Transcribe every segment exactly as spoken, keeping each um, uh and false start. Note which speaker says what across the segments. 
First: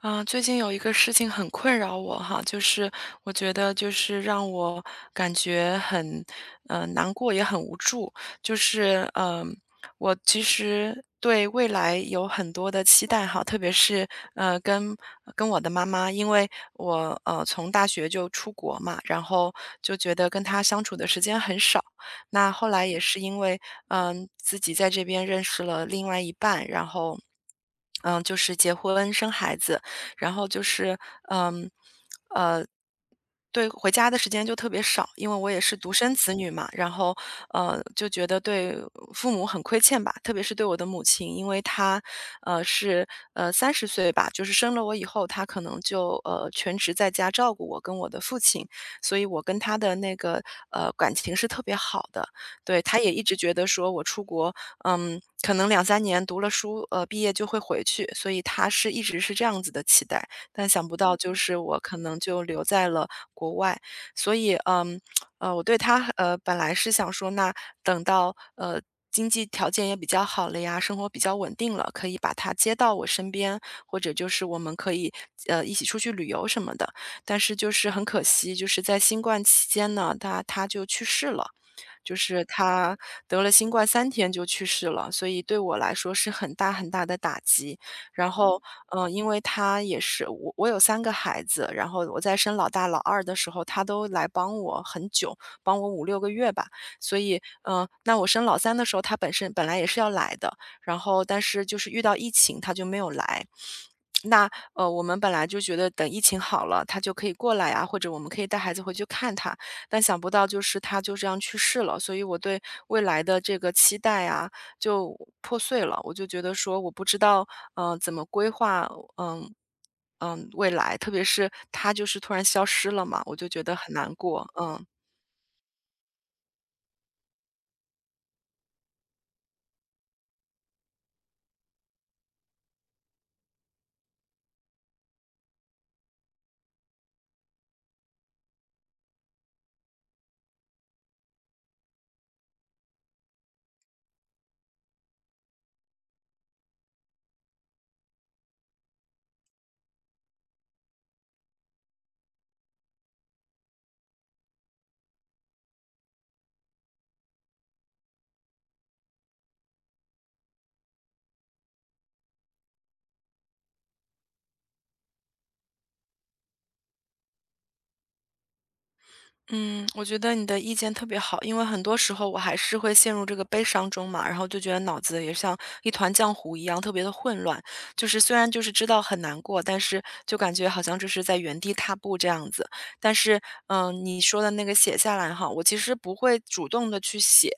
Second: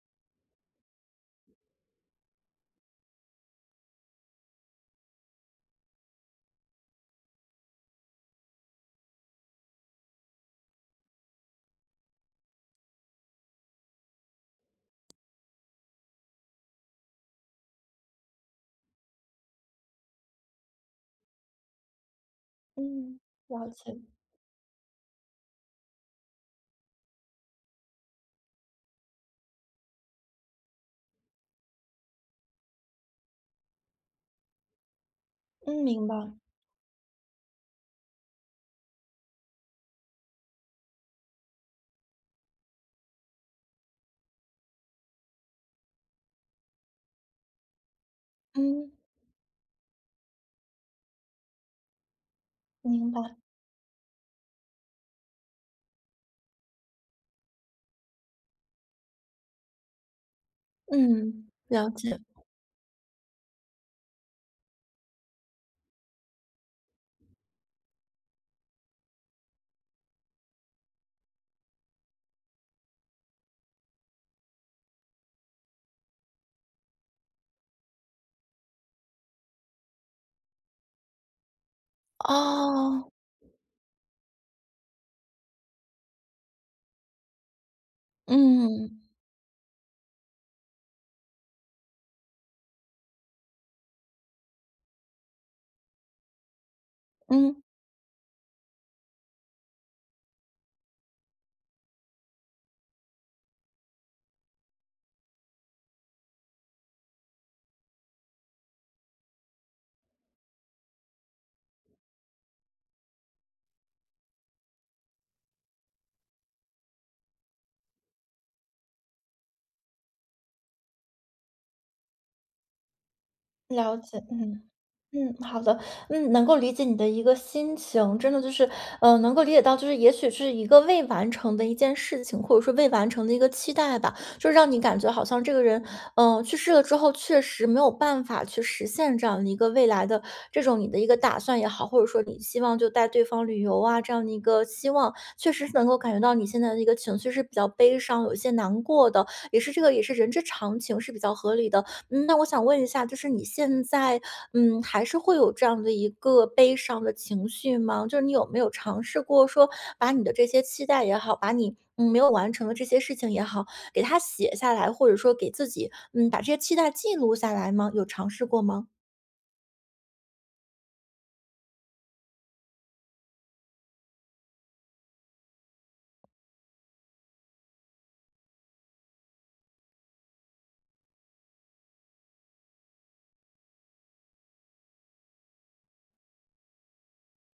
Speaker 1: 啊，呃最近有一个事情很困扰我哈，就是我觉得就是让我感觉很呃难过，也很无助。就是嗯、我其实对未来有很多的期待哈，特别是呃跟跟我的妈妈，因为我呃从大学就出国嘛，然后就觉得跟她相处的时间很少。那后来也
Speaker 2: 嗯，
Speaker 1: 是因为
Speaker 2: 了解。
Speaker 1: 嗯、自己在这边认识了另外一半，然后。嗯，就是结婚生孩子，然后就是，嗯，呃，对，回家的时间就特别少，因为我也是
Speaker 2: 嗯，
Speaker 1: 独
Speaker 2: 明
Speaker 1: 生
Speaker 2: 白。
Speaker 1: 子女嘛，然后呃，就觉得对父母很亏欠吧，特别是对我的母亲，因为她呃是呃三十岁吧，就是生了我以后，她可能就呃全职在家照顾我跟我的父亲，
Speaker 2: 嗯，
Speaker 1: 所以我跟她的那个呃感情是特别好的。对，她
Speaker 2: 明
Speaker 1: 也一直
Speaker 2: 白。
Speaker 1: 觉得说我出国嗯，可能两三年读了书，呃，毕业就会回去，所以他是一直是这样子的期待。但想不到就
Speaker 2: 嗯，
Speaker 1: 是我
Speaker 2: 了
Speaker 1: 可能
Speaker 2: 解。
Speaker 1: 就留在了国外。所以，嗯，呃，我对他，呃，本来是想说那等到，呃，经济条件也比较好了呀，生活比较稳定了，可以把他接到我身边，或者就是我们可以，呃，一起出去旅游什么的。但是就是很可惜，就是在新冠期间呢，他他就去世了。就是他
Speaker 2: 哦。
Speaker 1: 得了新冠三天就去世了，所以对我来说是很大很大的打击。然后，
Speaker 2: 嗯。
Speaker 1: 嗯。呃，因为他也是我我有三个孩子，然后我在生老大老二的时候，他都来帮我很久，帮我五六个月吧。所以，
Speaker 2: 嗯，
Speaker 1: 嗯呃，那我生老三的时候，他本身本来也是要来的，然后但是就是遇到疫情他就没有来。那呃，我们本来就觉得等疫情好了，他就可以过来啊，或者我们可以带孩子回去看他。但想不到就是他就这样去世了，所以我对未来的这个期待啊，就破碎了。我就觉得说，我不知道嗯，怎么规划，嗯嗯，未来，特别是他就是突然消失了嘛，我就觉得很
Speaker 2: 了
Speaker 1: 难
Speaker 2: 解。
Speaker 1: 过，
Speaker 2: 嗯。
Speaker 1: 嗯。
Speaker 2: 嗯，好的。嗯，能够理解你的一个心情，真的就是，呃，能够理解到，就是也许是一个未完成的一件事情，或者说未完成的一个期待吧，就让你感觉好像这个人，嗯、去世了之后，确实没有办法去实现这样的一个未来的这种你的一个打算也好，或者说你希望就带对方旅游啊这样的一个希望，确实是能够感觉到你现在的一个情绪是比较悲伤，有一些难过的，也是这个也是人之常情，是比较合理的。嗯，那我想问一下，就是你现在，嗯，还是会有这样的一个悲伤的情绪吗？就是你有没有尝试过说，把你的这些期待也好，把你嗯没有完成的这些事情也好，给它写下来，或者说给自己嗯把这些期待记录下来吗？有尝试过吗？
Speaker 1: 嗯，我觉得你的意见特别好，因为很多时候我还是会陷入这个悲伤中嘛，然后就觉得脑子也像一团浆糊一样，特别的混乱。就是虽然就是知道很难过，但是就感觉好像就是在原地踏步这样子。但是，嗯，你说的那个写下来哈，我其实不会主动的去写，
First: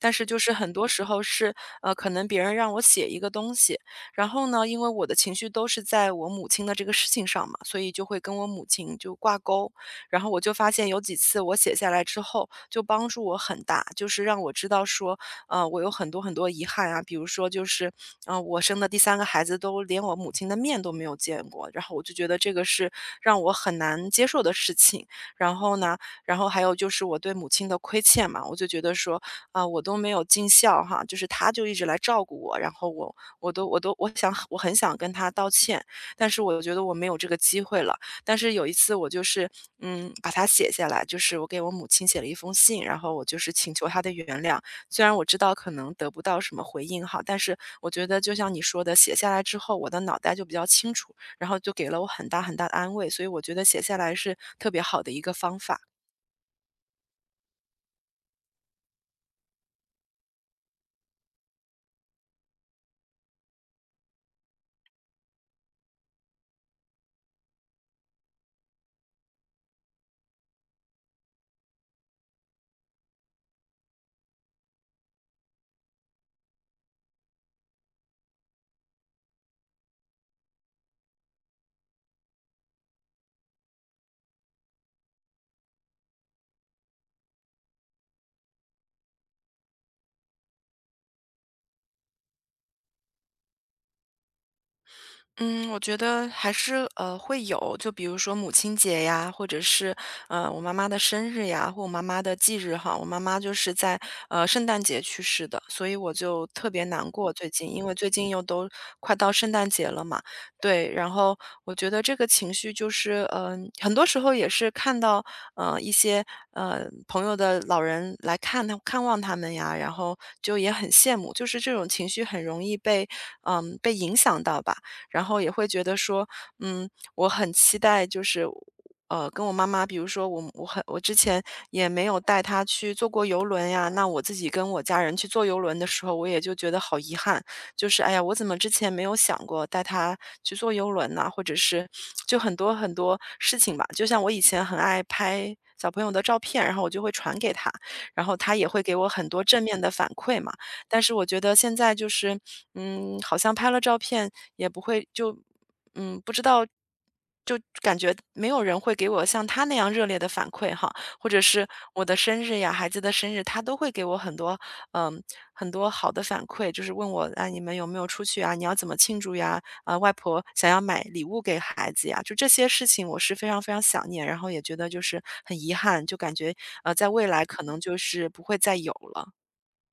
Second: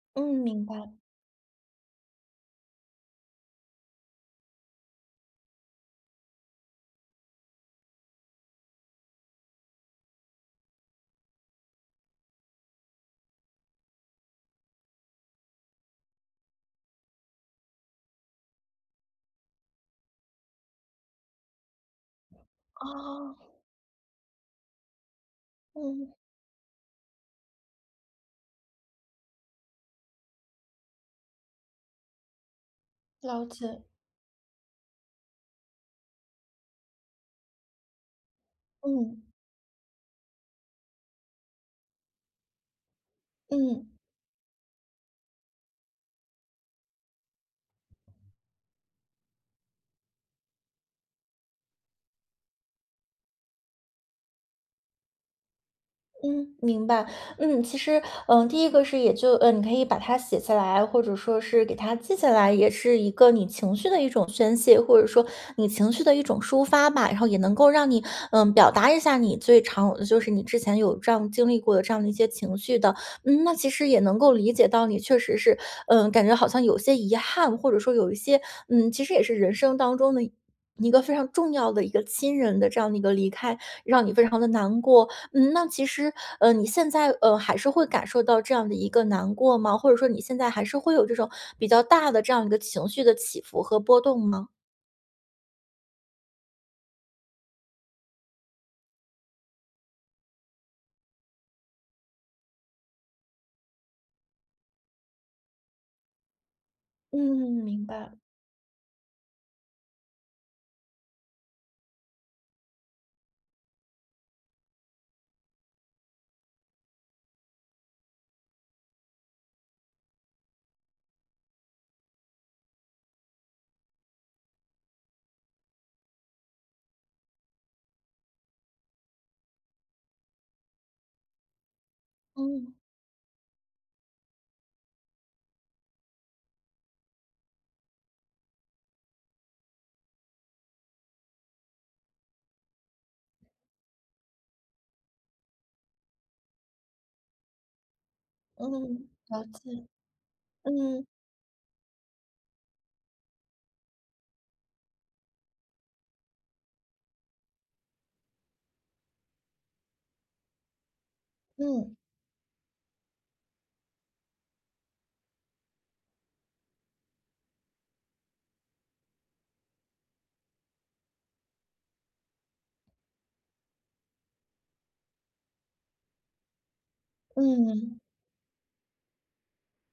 Speaker 1: 但是
Speaker 2: 嗯，
Speaker 1: 就是
Speaker 2: 明
Speaker 1: 很多
Speaker 2: 白。
Speaker 1: 时候是，呃，可能别人让我写一个东西。然后呢，因为我的情绪都是在我母亲的这个事情上嘛，所以就会跟我母亲就挂钩。然后我就发现有几次我写下来之后，就帮助我很大，就是让我知道说，呃，我有很多很多遗憾啊，比如说就是，呃，我生的第三个孩子都连我母亲的面都没有见过，然后我就觉得这个是
Speaker 2: 哦。
Speaker 1: 让我很难接受的事情。然后呢，
Speaker 2: 嗯，
Speaker 1: 然后还有就是我对母亲的亏欠嘛，我就觉得说，啊、我都没有尽孝哈，就是她就一直来照顾我，然后我
Speaker 2: 了
Speaker 1: 我都我
Speaker 2: 解。
Speaker 1: 都我想我很想跟她道歉，但是我觉得我没有这个机会了。但是有一次我就
Speaker 2: 嗯
Speaker 1: 是，嗯，把它写下来，就是我给我母亲写了一封信，然后我就是请
Speaker 2: 嗯。
Speaker 1: 求她的原谅。虽然我知道可能得不到什么回应哈，但是我觉得就像你说的，写下来之后，我的脑袋就比较清楚，然后就给了我很大很大的安慰，所以我觉得写下来是特别好的一个方法。
Speaker 2: 嗯，明白。嗯，其实，嗯，第一个是也就，呃，你可以把它写下来，或者说是给它记下来，也是一个你情绪的一种宣泄，或者说你情绪的一种抒发吧。然后也能够让你，嗯，表达一下你最常，就是你之前有这样经历过的这样的一些情绪的。嗯，那其实也能够理解到你确实是，嗯，感觉好像有些遗憾，或者说有一些，嗯，其实也是人生当中的。一个非常重要的一个亲人的这样的一个离开，让你非常的难过。嗯，那其实，呃，你现在，呃，还是会感受到这样的一个难过吗？或者说你现在还是会有这种比较大的这样一个情绪的起伏和波动吗？
Speaker 1: 嗯，我觉得还是呃会有，就比如说母亲节呀，或者是呃我妈妈的生日呀，或我妈妈的忌日哈。我妈妈就是在呃圣诞节去世的，所以我就特别难过最
Speaker 2: 嗯，
Speaker 1: 近，因
Speaker 2: 明
Speaker 1: 为最
Speaker 2: 白。
Speaker 1: 近又都快到圣诞节了嘛。对，然后我觉得这个情绪就是嗯、呃很多时候也是看到呃一些呃朋友的老人来看他看望他们呀，然后就也很羡慕，就是这种情绪很容易被嗯、被影响到吧。然后也会觉得说，嗯，我很期待就是。呃，跟我妈妈，比如说我我很我之前也没有带她
Speaker 2: 嗯
Speaker 1: 去坐过游轮呀，那我自己跟我家人去坐游轮的时候，我也就觉得好遗憾，就是哎呀，我怎么之前没有想过带她去坐游轮呢？或者是就很多很多事情吧，就像我以前很爱拍小朋友的照片，然后我就会传给他，然后他也会给我
Speaker 2: 嗯，
Speaker 1: 很多
Speaker 2: 了
Speaker 1: 正面
Speaker 2: 解。
Speaker 1: 的反馈嘛。但
Speaker 2: 嗯
Speaker 1: 是我觉得现在就是，嗯，好像拍了照片也不会就嗯，不知道就感觉没有人会给我像他那样热烈的反馈哈，或者是
Speaker 2: 嗯
Speaker 1: 我的生日呀、孩子的生日，他都会给我很多嗯，很多好的反馈，就是问我：“啊，你们有没有出去啊？你要怎么庆祝呀？”啊，外婆想要买礼物给孩子呀，就这些事情我是非常非常想念，然后也觉得就是很遗憾，就感觉，呃，在未来可能就
Speaker 2: 嗯。
Speaker 1: 是不会再有了。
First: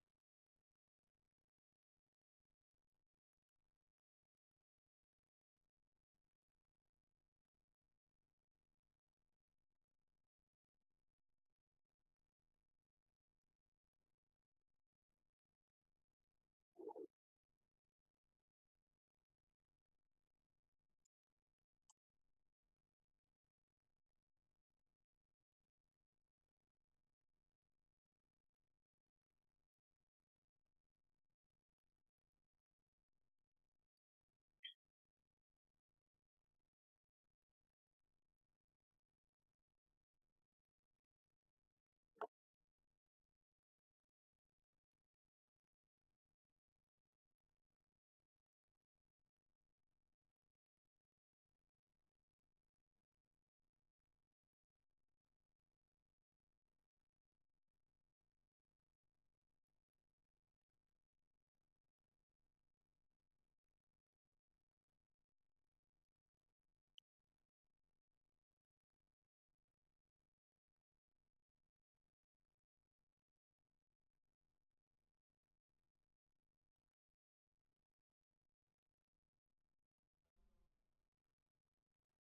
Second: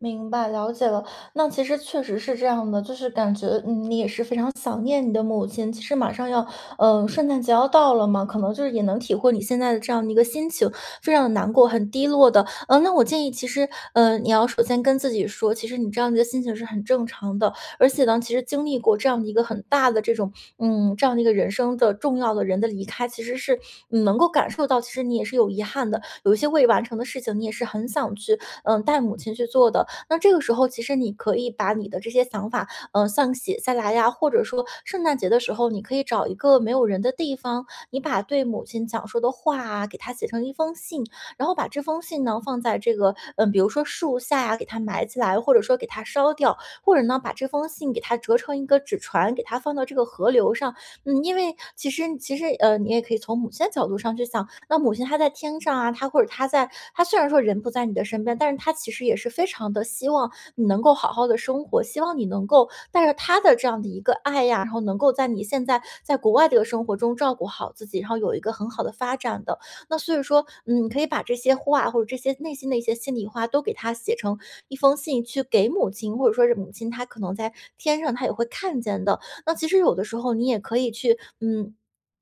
Speaker 2: 明白，了解了。那其实确实是这样的，就是感觉嗯，你也是非常想念你的母亲。其实马上要，嗯、圣诞节要到了嘛，可能就是也能体会你现在的这样的一个心情，非常的难过，很低落的。嗯、那我建议，其实，嗯、你要首先跟自己说，其实你这样的一个心情是很正常的，而且呢，其实经历过这样的一个很大的这种，嗯，这样的一个人生的重要的人的离开，其实是嗯能够感受到，其实你也是有遗憾的，有一些未完成的事情，你也是很想去，嗯、带母亲去做的。那这个时候，其实你可以把你的这些想法，嗯、像写下来呀，或者说圣诞节的时候，你可以找一个没有人的地方，你把对母亲讲说的话啊，给她写成一封信，然后把这封信呢放在这个，嗯，比如说树下呀，给它埋起来，或者说给它烧掉，或者呢把这封信给它折成一个纸船，给它放到这个河流上。嗯，因为其实其实，呃，你也可以从母亲的角度上去想，那母亲她在天上啊，她或者她在她虽然说人不在你的身边，但是她其实也是非常的希望你能够好好的生活，希望你能够带着她的这样的一个爱呀，然后能够在你现在在国外这个生活中照顾好自己，然后有一个很好的发展的。那所以说，嗯，你可以把这些话或者这些内心的一些心里话都给她写成一封信去给母亲，或者说是母亲她可能在天上她也会看见的。那其实有的时候你也可以去，嗯。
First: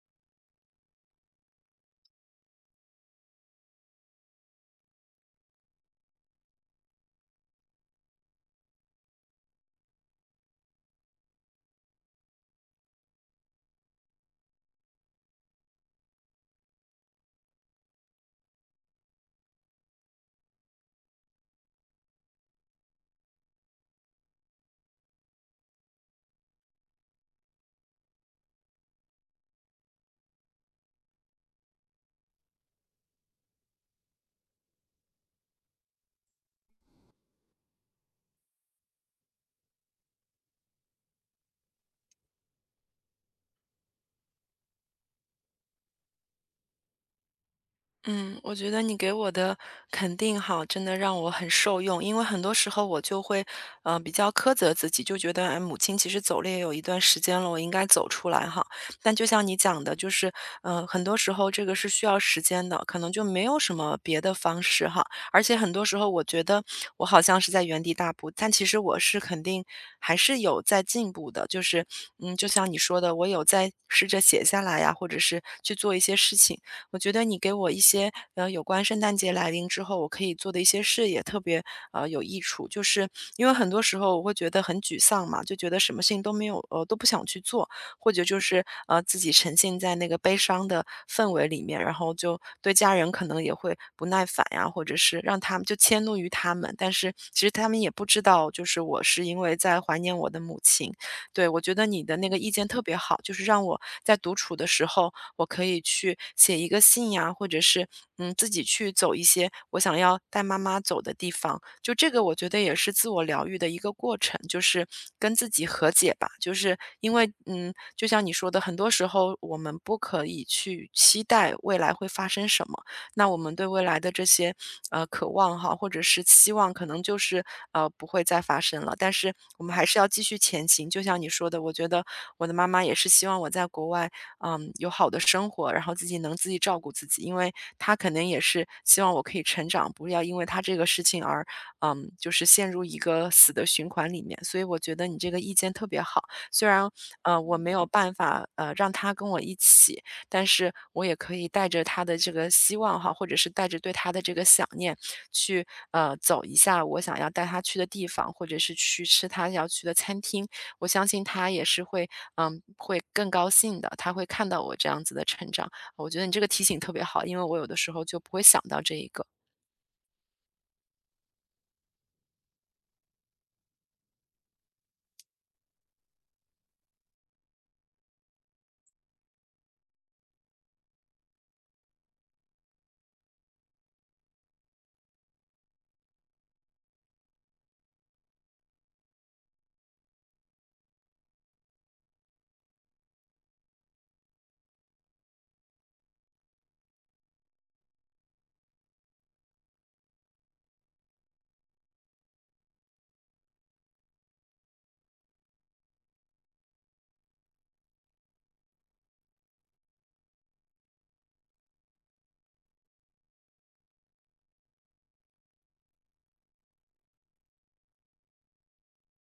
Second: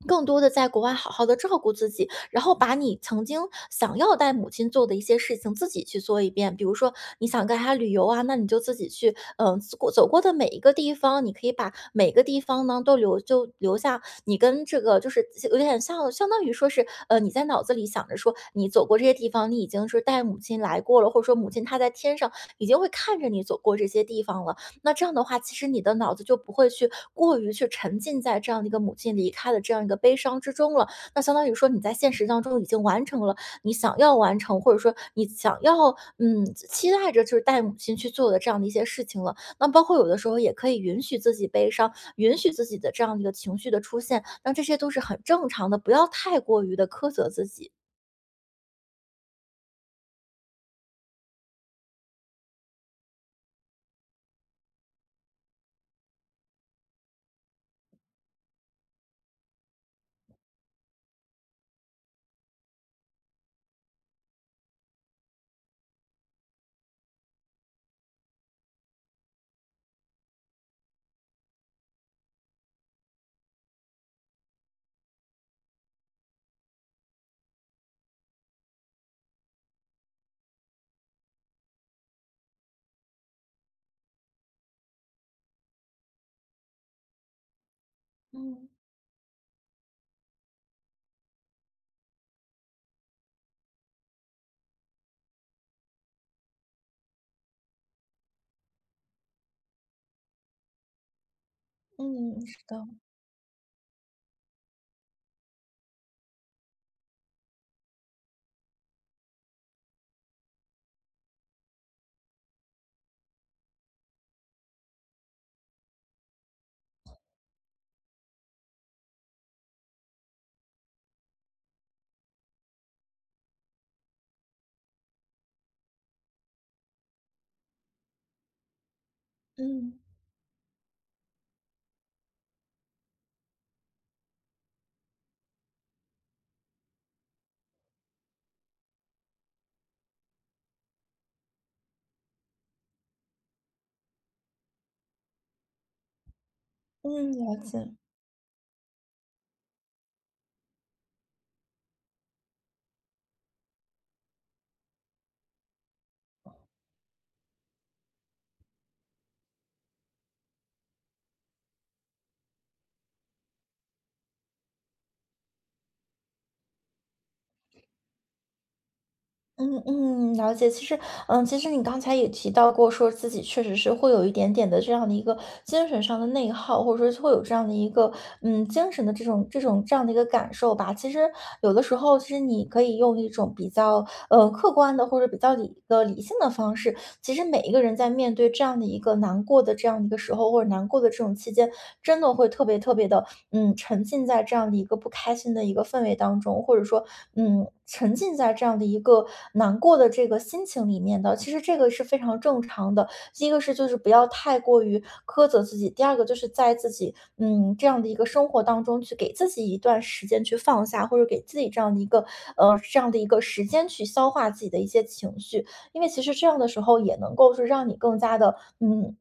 Speaker 2: 更多的在国外好好的照顾自己，然后把你曾经想要带母亲做的一些事情自己去做一遍。比如说你想跟她旅游啊，那你就自己去，嗯、走过走过的每一个地方，你可以把每个地方呢都留就留下你跟这个就是有点像相当于说是，呃，你在脑子里想着说你走过这些地方，你已经是带母亲来过了，或者说母亲她在天上已经会看着你走过这些地方了。那这样的话，其实你的脑子就不会去过于去沉浸在这样的一个母亲离开的这样一个悲伤之中了。那相当于说你在现实当中已经完成了你想要完成，或者说你想要嗯期待着就是带母亲去做的这样的一些事情了。那包括有的时候也可以允许自己悲伤，允许自己的这样的一个情绪的出现，那这些都是很正常的，不要太过于的苛责自己。
Speaker 1: 嗯，我觉得你给我的肯定哈，真的让我很受用。因为很多时候我就会，呃，比较苛责自己，就觉得，哎，母亲其实走了也有一段时间了，我应该走出来哈。但就像你讲的，就是，嗯，很多时候这个是需要时间的，可能就没有什么别的方式哈。而且很多时候我觉得我好像是在原地踏步，但其实我是肯定还是有在进步的。就是，嗯，就像你说的，我有在试着写下来呀，或者是去做一些事情。我觉得你给我一些呃有关圣诞节来临之后我可以做的一些事也特别呃有益处，就是因为很多时候我会觉得很沮丧嘛，就觉得什么事情都没有呃都不想去做，或者就是
Speaker 2: 嗯
Speaker 1: 呃自己沉浸在那个悲伤的氛围里面，然后就对家人可能也会不耐烦呀，或者是让他们就迁怒于他们，但是其实他们也不知道，就是我是因为在怀念我的母亲。对，我觉得你的那个
Speaker 2: 嗯，
Speaker 1: 意
Speaker 2: 是
Speaker 1: 见特
Speaker 2: 的。
Speaker 1: 别好，就是让我在独处的时候我可以去写一个信呀，或者是嗯自己去走一些我想要带妈妈走的地方。就这个，我觉得也是自我疗愈的一个过程，就是跟自己和解吧。就是因为嗯，就像你说的，很多时候我们不可以去期待未来会发生什么，那我们对未来的这些呃渴望哈，或者是期望，可能就是呃不会再发生了。但是我们还是
Speaker 2: 嗯
Speaker 1: 要继续前行。就像你说的，我觉得我的妈妈也是希望我在国外嗯，有好的生活，然后自己能自己照顾自己。因为他肯定也是希望我可以成长，不要因为他这个事情而，嗯，就是陷入一个死的循环里面。所以我觉得你这个意见特别好，虽然
Speaker 2: 嗯，
Speaker 1: 呃我
Speaker 2: 了
Speaker 1: 没有
Speaker 2: 解。
Speaker 1: 办法呃让他跟我一起，但是我也可以带着他的这个希望哈，或者是带着对他的这个想念，去呃走一下我想要带他去的地方，或者是去吃他要去的餐厅。我相信他也是会，嗯，会更高兴的，他会看到我这样子的成长。我觉得你这个提醒特别好，因为我有的时候就不会想到这一个。
Speaker 2: 嗯嗯，了解。其实，嗯，其实你刚才也提到过，说自己确实是会有一点点的这样的一个精神上的内耗，或者说是会有这样的一个，嗯，精神的这种这种这样的一个感受吧。其实有的时候，其实你可以用一种比较，呃，客观的或者比较理的理性的方式，其实每一个人在面对这样的一个难过的这样的一个时候，或者难过的这种期间，真的会特别特别的，嗯，沉浸在这样的一个不开心的一个氛围当中，或者说，嗯，沉浸在这样的一个难过的这个心情里面的。其实这个是非常正常的。第一个是就是不要太过于苛责自己，第二个就是在自己嗯这样的一个生活当中去给自己一段时间去放下，或者给自己这样的一个呃这样的一个时间去消化自己的一些情绪。因为其实这样的时候也能够是让你更加的，嗯，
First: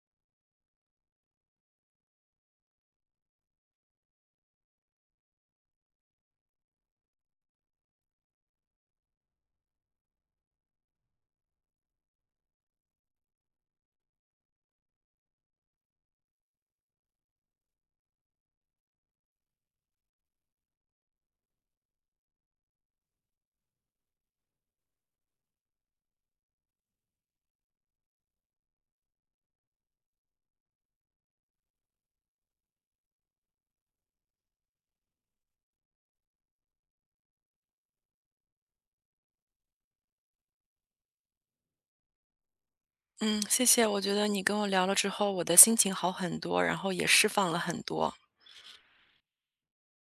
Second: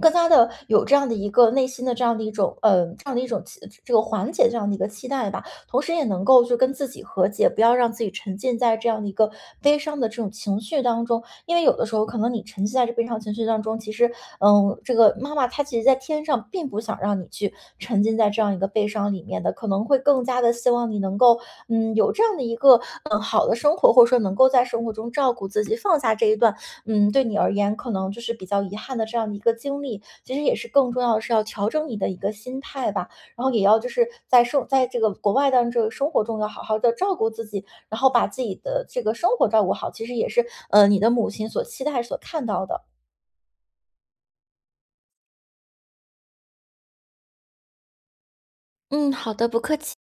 Speaker 2: 更加的有这样的一个内心的这样的一种呃，这样的一种期这个缓解这样的一个期待吧。同时也能够就跟自己和解，不要让自己沉浸在这样的一个悲伤的这种情绪当中，因为有的时候可能你沉浸在这悲伤情绪当中，其实，嗯，这个妈妈她其实在天上并不想让你去沉浸在这样一个悲伤里面的，可能会更加的希望你能够，嗯，有这样的一个，嗯，好的生活，或者说能够在生活中照顾自己，放下这一段，嗯，对你而言可能就是比较遗憾的这样的一个经历。其实也是更重要的是要调整你的一个心态吧。然后也要就是在生在这个国外的这个生活中要好好的照顾自己，然后把自己的这个生活照顾好，其实也是，呃，你的母亲所期待、所看到的。
Speaker 1: 嗯，谢谢。我觉得你跟我聊了之后，我的心情好很多，然后也释放了很多。
Speaker 2: 嗯，好的，不客气。